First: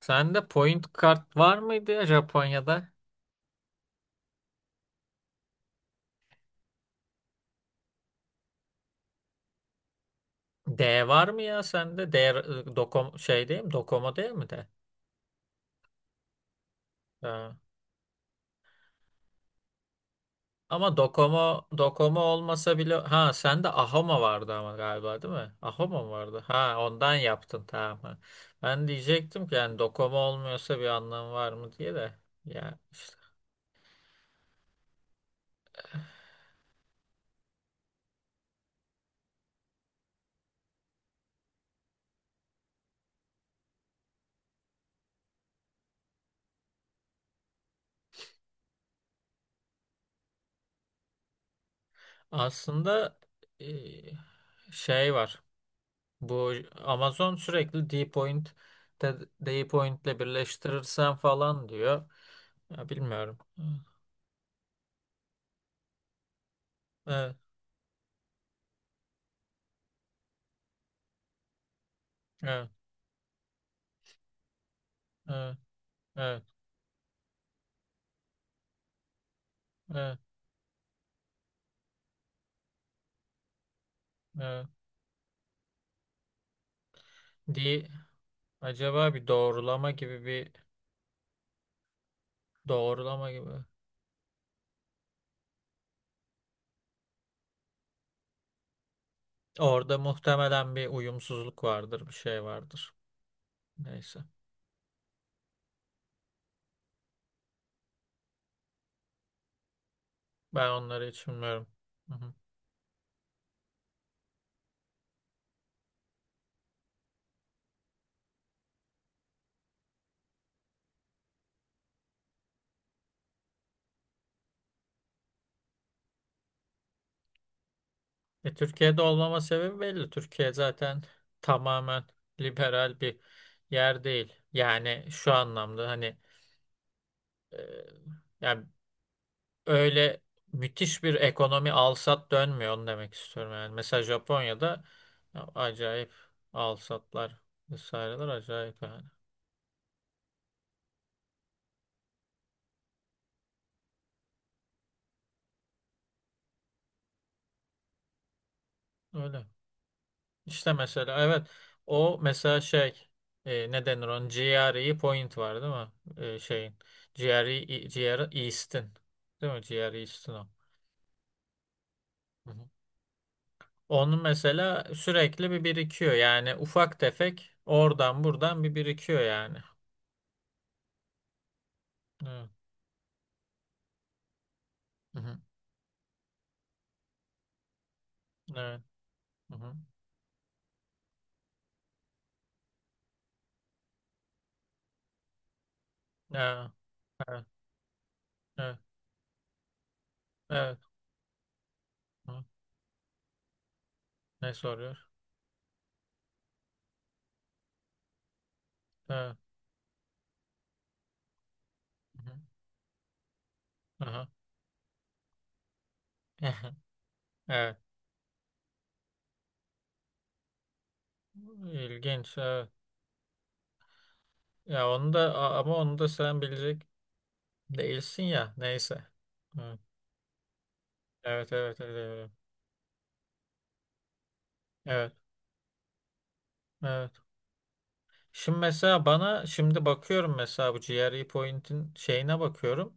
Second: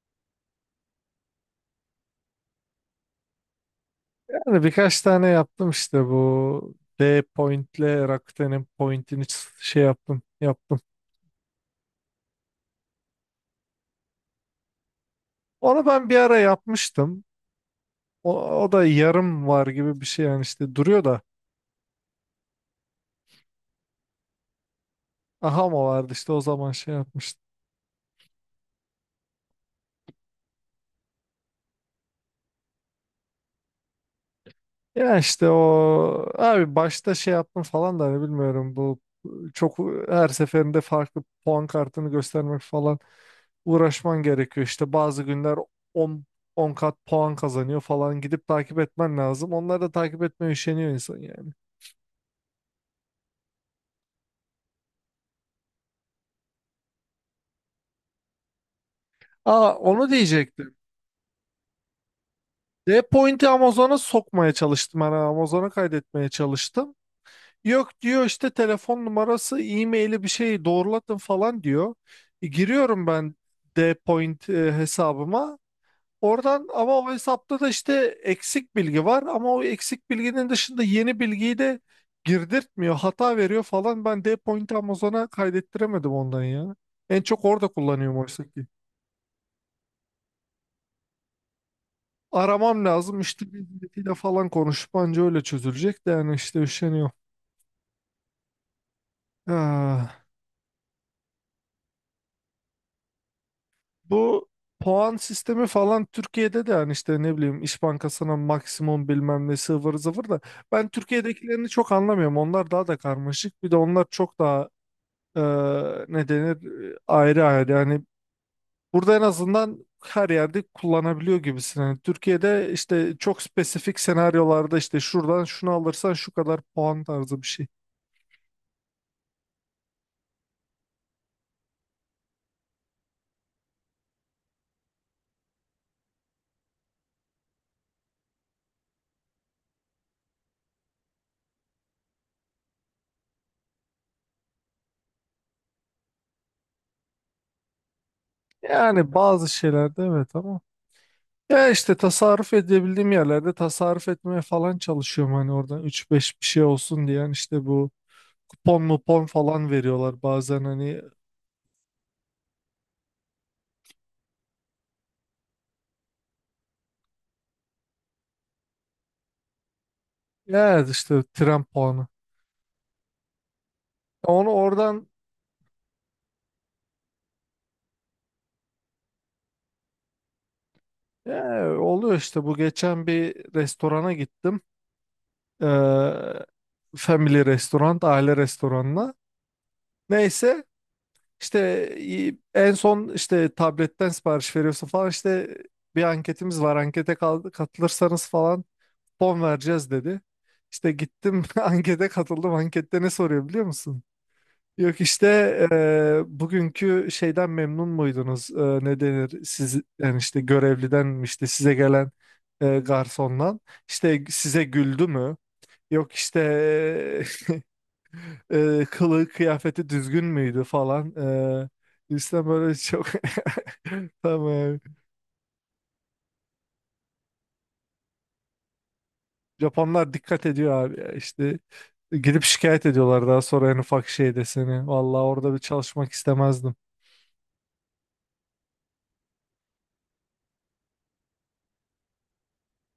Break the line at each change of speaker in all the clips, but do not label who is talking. Sende point kart var mıydı ya Japonya'da?
Yani birkaç tane yaptım işte bu D Point'le Rakuten'in Point'ini şey yaptım yaptım.
D var mı ya sende? D Dokom şey değil mi? Docomo değil mi de?
Onu ben bir ara yapmıştım.
Ha.
O, o da yarım var gibi bir şey yani işte
Ama
duruyor da.
Docomo olmasa bile sende Ahoma vardı ama galiba değil mi?
Aha mı
Ahoma mı
vardı işte
vardı?
o zaman
Ha,
şey
ondan
yapmıştım.
yaptın, tamam. Ha. Ben diyecektim ki yani Docomo olmuyorsa bir anlamı var mı diye de. Ya işte
Ya işte o abi başta şey yaptım falan da hani bilmiyorum bu çok her seferinde farklı puan kartını göstermek falan uğraşman gerekiyor. İşte bazı günler 10 10 kat puan kazanıyor falan gidip takip etmen lazım. Onları da takip etmeye üşeniyor insan yani.
aslında e, şey var. Bu Amazon sürekli Dpoint de-
Aa, onu
Dpoint'le
diyecektim.
birleştirirsen falan diyor. Ya
D
bilmiyorum.
point'i Amazon'a sokmaya çalıştım. Yani Amazon'a kaydetmeye çalıştım.
Evet,
Yok diyor işte telefon numarası, e-maili bir şeyi doğrulatın falan diyor. E,
evet,
giriyorum ben D point
evet,
hesabıma.
evet,
Oradan ama o hesapta da işte eksik bilgi var ama o eksik
evet,
bilginin dışında yeni bilgiyi de girdirtmiyor. Hata veriyor falan. Ben
evet.
Dpoint Amazon'a kaydettiremedim ondan ya. En çok orada
D,
kullanıyorum oysa ki.
acaba bir doğrulama gibi bir
Aramam lazım
doğrulama gibi.
müşteri hizmetiyle falan konuşup anca öyle çözülecek de yani işte üşeniyorum.
Orada
Ah,
muhtemelen bir uyumsuzluk vardır, bir şey vardır. Neyse.
bu puan sistemi falan Türkiye'de de yani işte ne bileyim İş Bankası'na maksimum bilmem ne sıvır zıvır da
Ben
ben
onları hiç bilmiyorum.
Türkiye'dekilerini çok
Hı hı.
anlamıyorum. Onlar daha da karmaşık. Bir de onlar çok daha e, ne denir ayrı ayrı yani burada en azından her yerde kullanabiliyor gibisin. Yani Türkiye'de işte çok spesifik senaryolarda işte şuradan şunu alırsan şu kadar puan tarzı bir şey.
E, Türkiye'de olmama sebebi belli. Türkiye zaten tamamen liberal bir yer değil. Yani şu anlamda hani, Ee, yani öyle müthiş bir ekonomi alsat dönmüyor, onu demek istiyorum yani. Mesela Japonya'da ya acayip alsatlar vesaireler acayip yani.
Yani bazı şeylerde evet ama ya işte tasarruf edebildiğim yerlerde tasarruf etmeye falan çalışıyorum hani oradan üç beş bir şey olsun diye yani işte bu kupon mupon
Öyle.
falan veriyorlar bazen
İşte
hani
mesela evet, o mesela şey, ne denir, onun GRE point var değil mi? E, şeyin GRE East'in değil mi? GRE East'in o.
ya işte tren puanı
Hı hı. Onun
onu
mesela
oradan
sürekli bir birikiyor, yani ufak tefek oradan buradan bir birikiyor yani.
ya, oluyor işte
Evet.
bu geçen bir restorana gittim.
Hı hı.
Ee, family restoran, aile
Evet.
restoranına.
Hı hı.
Neyse işte en son işte tabletten sipariş veriyorsun falan işte bir anketimiz
Evet,
var ankete
evet,
katılırsanız falan
evet,
fon vereceğiz dedi.
evet.
İşte gittim ankete
Hı.
katıldım ankette ne soruyor biliyor musun?
Ne
Yok
soruyor?
işte bugünkü şeyden memnun muydunuz? Ne denir?
Evet.
Siz yani işte görevliden mi işte size gelen
Hı hı.
garsondan işte
Aha.
size güldü mü? Yok işte
Evet.
kılığı kıyafeti düzgün müydü falan. E,
İlginç,
işte
evet.
böyle çok tamam.
Ya onu da ama onu da sen bilecek değilsin ya. Neyse.
Japonlar dikkat ediyor abi ya
Evet,
işte
evet, evet, evet. Evet,
gidip şikayet ediyorlar daha sonra en ufak şeyde seni.
evet,
Vallahi orada bir çalışmak istemezdim.
evet. Şimdi mesela bana şimdi bakıyorum, mesela bu GRE Point'in şeyine bakıyorum.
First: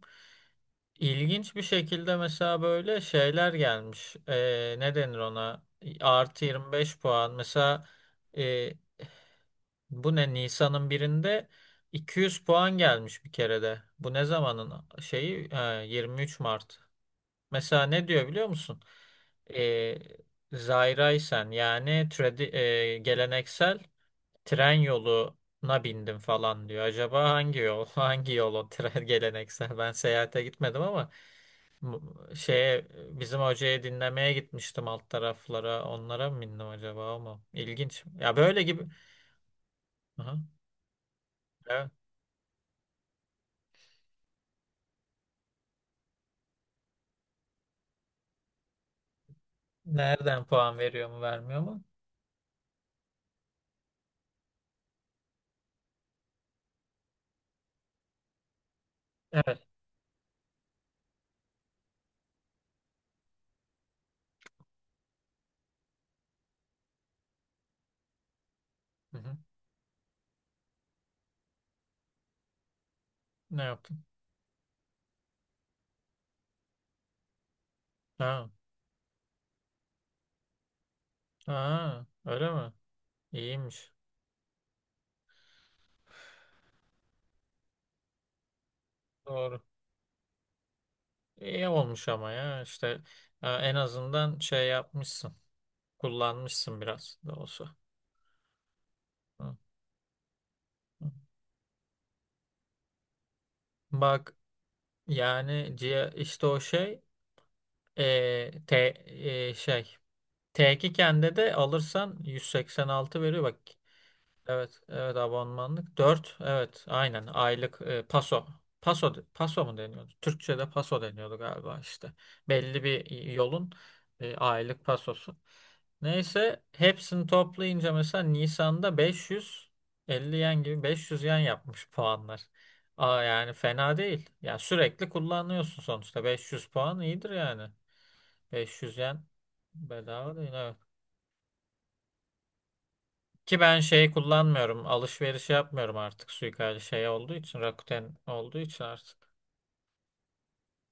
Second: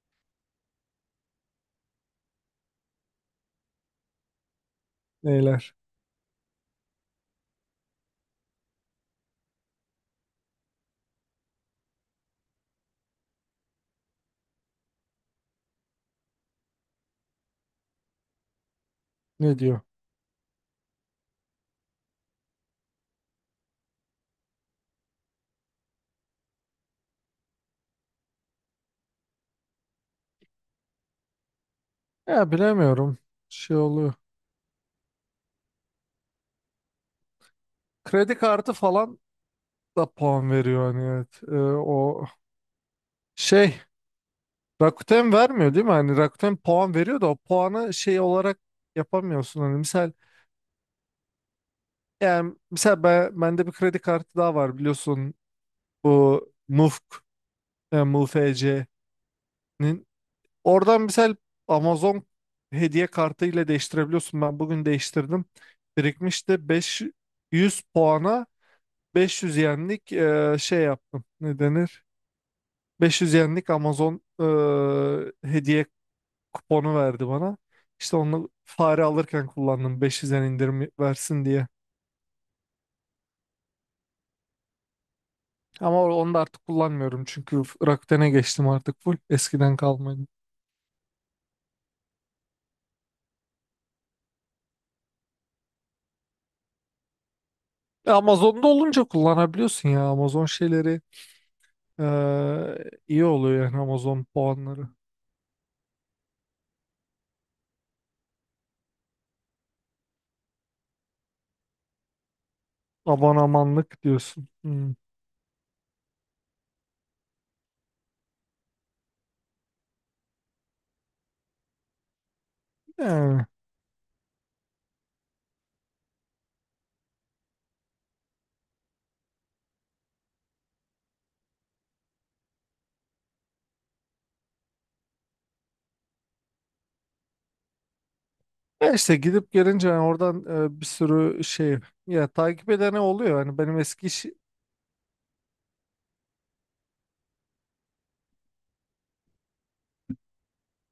İlginç bir şekilde mesela böyle şeyler gelmiş. Ne denir ona?
Neyler?
Artı 25 puan. Mesela bu ne? Nisan'ın birinde 200 puan gelmiş bir kerede. Bu ne zamanın şeyi? Ha, 23 Mart. Mesela ne diyor biliyor musun?
Ne diyor?
Ee, Zairaysen yani geleneksel tren yoluna bindim falan diyor. Acaba hangi yol? Hangi yol o tren geleneksel? Ben seyahate gitmedim ama
Ya
şeye,
bilemiyorum.
bizim
Şey
hocayı
oluyor.
dinlemeye gitmiştim alt taraflara. Onlara mı bindim acaba, ama ilginç.
Kredi
Ya böyle
kartı
gibi.
falan da
Aha.
puan veriyor hani evet. O şey Rakuten vermiyor değil mi? Hani Rakuten puan veriyor da o puanı şey olarak yapamıyorsun. Hani misal
Nereden puan veriyor mu vermiyor mu?
yani misal ben, bende bir kredi kartı daha var biliyorsun bu MUFK yani MUFC'nin
Evet.
oradan misal Amazon hediye kartı ile değiştirebiliyorsun. Ben bugün değiştirdim. Birikmişti 500 puana
Hı hı.
500 yenlik şey yaptım. Ne denir? 500
Ne
yenlik
yaptın?
Amazon hediye kuponu verdi bana. İşte onu
Ha,
fare alırken kullandım 500 yen indirim versin diye.
ha, öyle mi? İyiymiş.
Ama onu da artık kullanmıyorum çünkü Rakuten'e geçtim artık full
Doğru.
eskiden kalmadı.
İyi olmuş ama ya işte en azından şey yapmışsın. Kullanmışsın biraz da olsa.
Amazon'da olunca
Hı,
kullanabiliyorsun ya Amazon şeyleri
hı.
e, iyi oluyor yani Amazon
Bak,
puanları.
yani işte o şey, e, te, şey T2 kendi de alırsan 186 veriyor bak.
Abonamanlık diyorsun.
Evet,
Hmm.
evet, abonmanlık. Dört, evet aynen, aylık paso. Paso, paso mu deniyordu? Türkçe'de paso deniyordu galiba işte. Belli bir
Yani.
yolun aylık pasosu. Neyse hepsini toplayınca mesela Nisan'da 550 yen gibi 500 yen yapmış puanlar. Aa, yani fena değil. Ya sürekli kullanıyorsun sonuçta. 500 puan iyidir yani.
Ya
500
işte
yen
gidip gelince yani
bedava
oradan
değil. Evet.
bir sürü şey ya takip edene oluyor. Hani
Ki
benim
ben
eski
şey
iş,
kullanmıyorum. Alışveriş yapmıyorum artık, suikali şey olduğu için. Rakuten olduğu için artık.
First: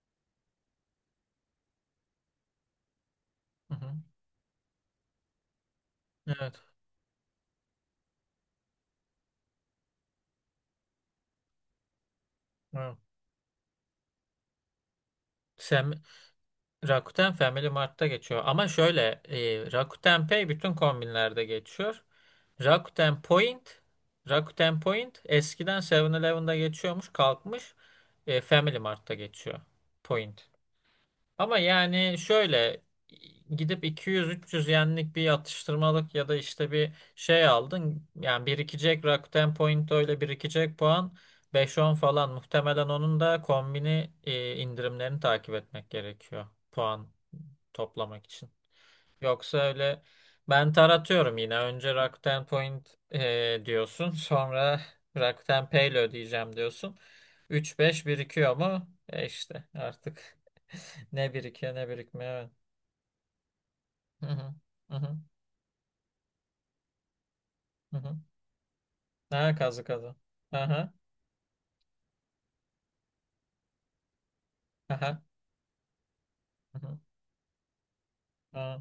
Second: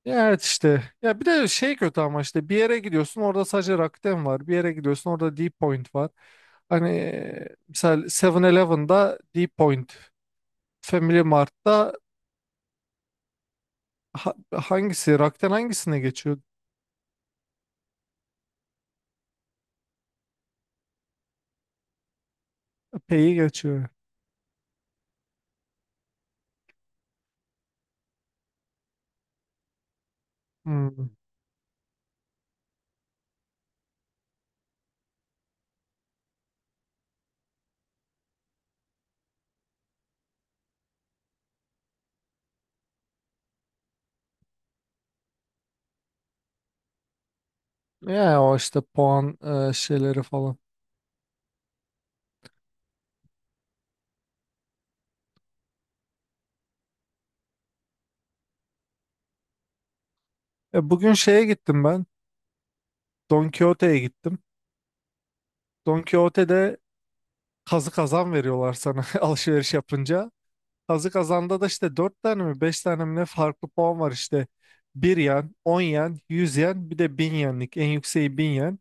ya, evet, işte. Ya bir de şey kötü ama işte bir yere gidiyorsun orada
Hı
sadece
hı.
Rakuten var. Bir yere gidiyorsun orada D-Point var.
Evet.
Hani mesela Seven elevenda D-Point, Family Mart'ta
Evet.
hangisi Rakuten
Sem
hangisine geçiyor?
Rakuten Family Mart'ta geçiyor. Ama şöyle, Rakuten Pay bütün kombinlerde geçiyor. Rakuten
Pay'i
Point
geçiyor.
Rakuten Point eskiden Seven elevenda geçiyormuş, kalkmış. E, Family Mart'ta geçiyor. Point.
Hmm.
Ama yani şöyle, gidip 200-300 yenlik bir atıştırmalık ya da işte bir şey aldın. Yani birikecek Rakuten Point, öyle birikecek puan beş on falan. Muhtemelen onun da kombini indirimlerini takip etmek gerekiyor puan toplamak
Ya
için.
o işte puan
Yoksa öyle
şeyleri falan.
ben taratıyorum yine. Önce Rakuten Point diyorsun. Sonra Rakuten Pay'le ödeyeceğim diyorsun. Üç beş birikiyor mu? E işte artık
Bugün
ne
şeye
birikiyor
gittim
ne
ben.
birikmiyor. Evet.
Don Quixote'ye
Hı
gittim.
hı. Hı hı.
Don Quixote'de kazı
Hı hı.
kazan veriyorlar sana
Ha,
alışveriş
kazı kazı.
yapınca.
Aha.
Kazı kazanda da işte 4 tane mi 5 tane mi ne farklı puan var işte. bir
Aha.
yen, 10 yen, yüz
Hı
yen bir
hı.
de 1.000 yenlik. En yükseği 1.000 yen.
Ha.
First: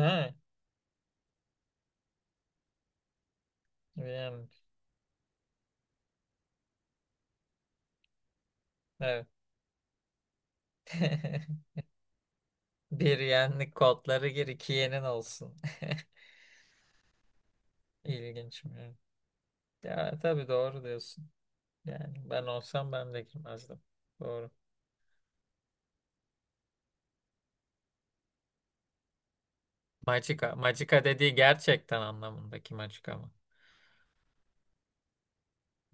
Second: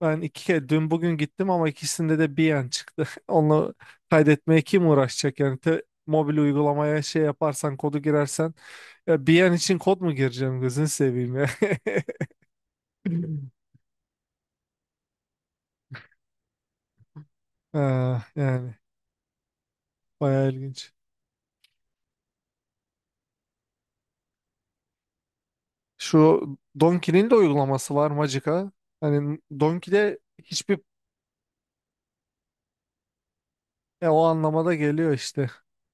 Ben iki kere dün bugün gittim ama ikisinde de 1 yen çıktı. Onu
Bir
kaydetmeye
yenlik.
kim uğraşacak yani mobil uygulamaya şey yaparsan kodu girersen ya
Evet.
1 yen için kod mu gireceğim gözünü seveyim ya.
Bir yenlik kodları gir, iki yenin olsun.
Ha,
İlginç
yani
mi? Ya tabii
bayağı
doğru
ilginç.
diyorsun. Yani ben olsam ben de girmezdim. Doğru.
Şu Donkey'nin de uygulaması var Magica. Hani Donkey'de
Magica.
hiçbir
Magica dediği gerçekten anlamındaki Magica mı?
o anlamada geliyor işte.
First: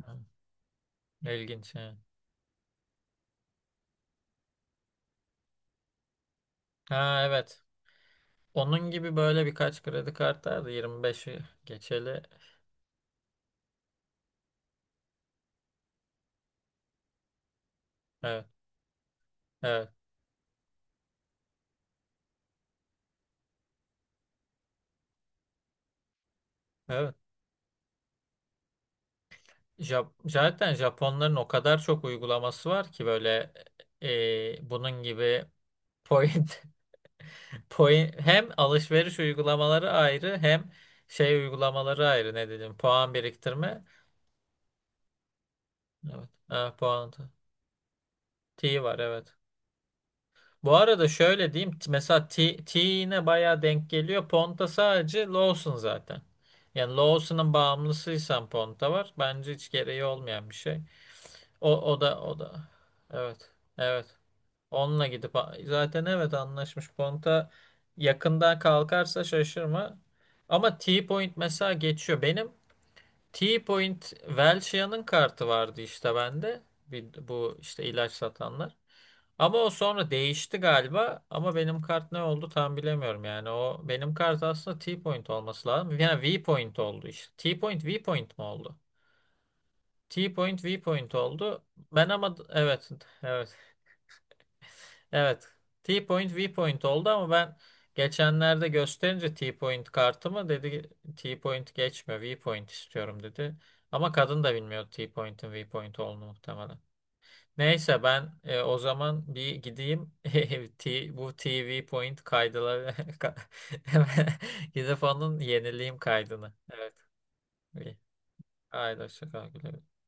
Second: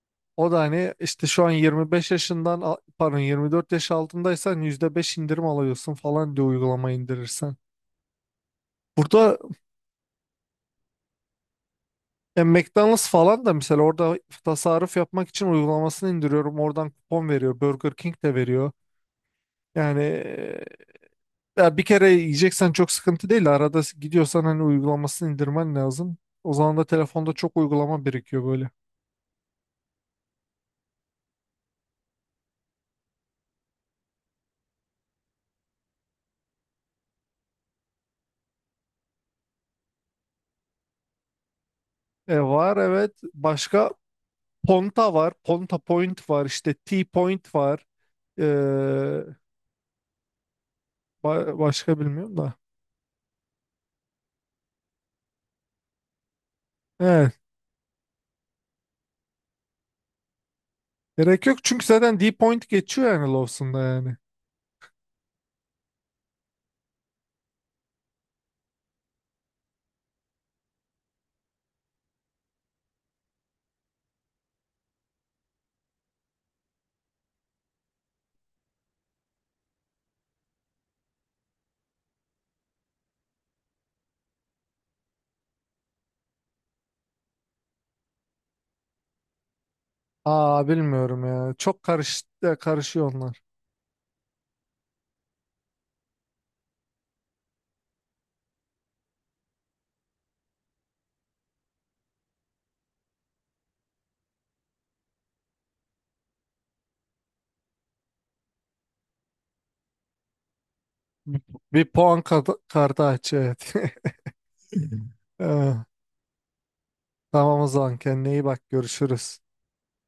Hı.
O da hani işte şu an
İlginç. Ha.
25 yaşından pardon 24 yaş altındaysan %5 indirim alıyorsun falan diye uygulama
Ha,
indirirsen.
evet. Onun gibi
Burada
böyle birkaç kredi kartı vardı, yirmi 25'i geçeli.
McDonald's falan da mesela orada tasarruf yapmak için uygulamasını indiriyorum. Oradan kupon veriyor. Burger King de
Evet.
veriyor.
Evet.
Yani ya bir kere yiyeceksen çok sıkıntı değil. Arada gidiyorsan hani uygulamasını indirmen lazım. O zaman da
Evet.
telefonda çok uygulama birikiyor böyle.
Zaten Japonların o kadar çok uygulaması var ki böyle, bunun gibi point, point hem alışveriş uygulamaları ayrı hem şey uygulamaları ayrı,
E,
ne dedim,
var evet.
puan biriktirme.
Başka Ponta var. Ponta
Evet.
Point var. İşte
Ha, puan.
T-Point var. E,
T var, evet. Bu arada şöyle
Ba-
diyeyim.
başka
Mesela
bilmiyorum da.
T'ine bayağı denk geliyor. Ponta sadece Lawson zaten. Yani
Evet.
Lawson'ın bağımlısıysan Ponta var. Bence hiç gereği olmayan bir şey.
Gerek yok
O,
çünkü
o
zaten
da
D
o da.
point geçiyor yani
Evet.
Lawson'da
Evet.
yani.
Onunla gidip zaten evet anlaşmış. Ponta yakından kalkarsa şaşırma. Ama T-Point mesela geçiyor. Benim T-Point Welchia'nın kartı vardı işte bende. Bir, bu işte ilaç satanlar. Ama o sonra değişti galiba. Ama benim kart ne oldu tam bilemiyorum yani. O benim kart aslında T-point olması lazım. Yani V-point oldu işte. T-point V-point mi oldu? T-point
Aa,
V-point
bilmiyorum ya.
oldu.
Çok
Ben ama evet,
karışıyor onlar.
evet, evet. T-point V-point oldu ama ben geçenlerde gösterince T-point kartımı, dedi T-point geçme V-point istiyorum dedi. Ama kadın da bilmiyor T-point'in V-point olduğunu muhtemelen. Neyse ben o zaman bir gideyim bu
Bir,
TV
bir puan
Point kaydıları
kartı aç
ka-
evet.
hemen gidip onun
Ee,
yenileyim kaydını. Evet.
Tamam o
İyi.
zaman kendine iyi bak
Haydi hoşça
görüşürüz.
kal. Güle güle.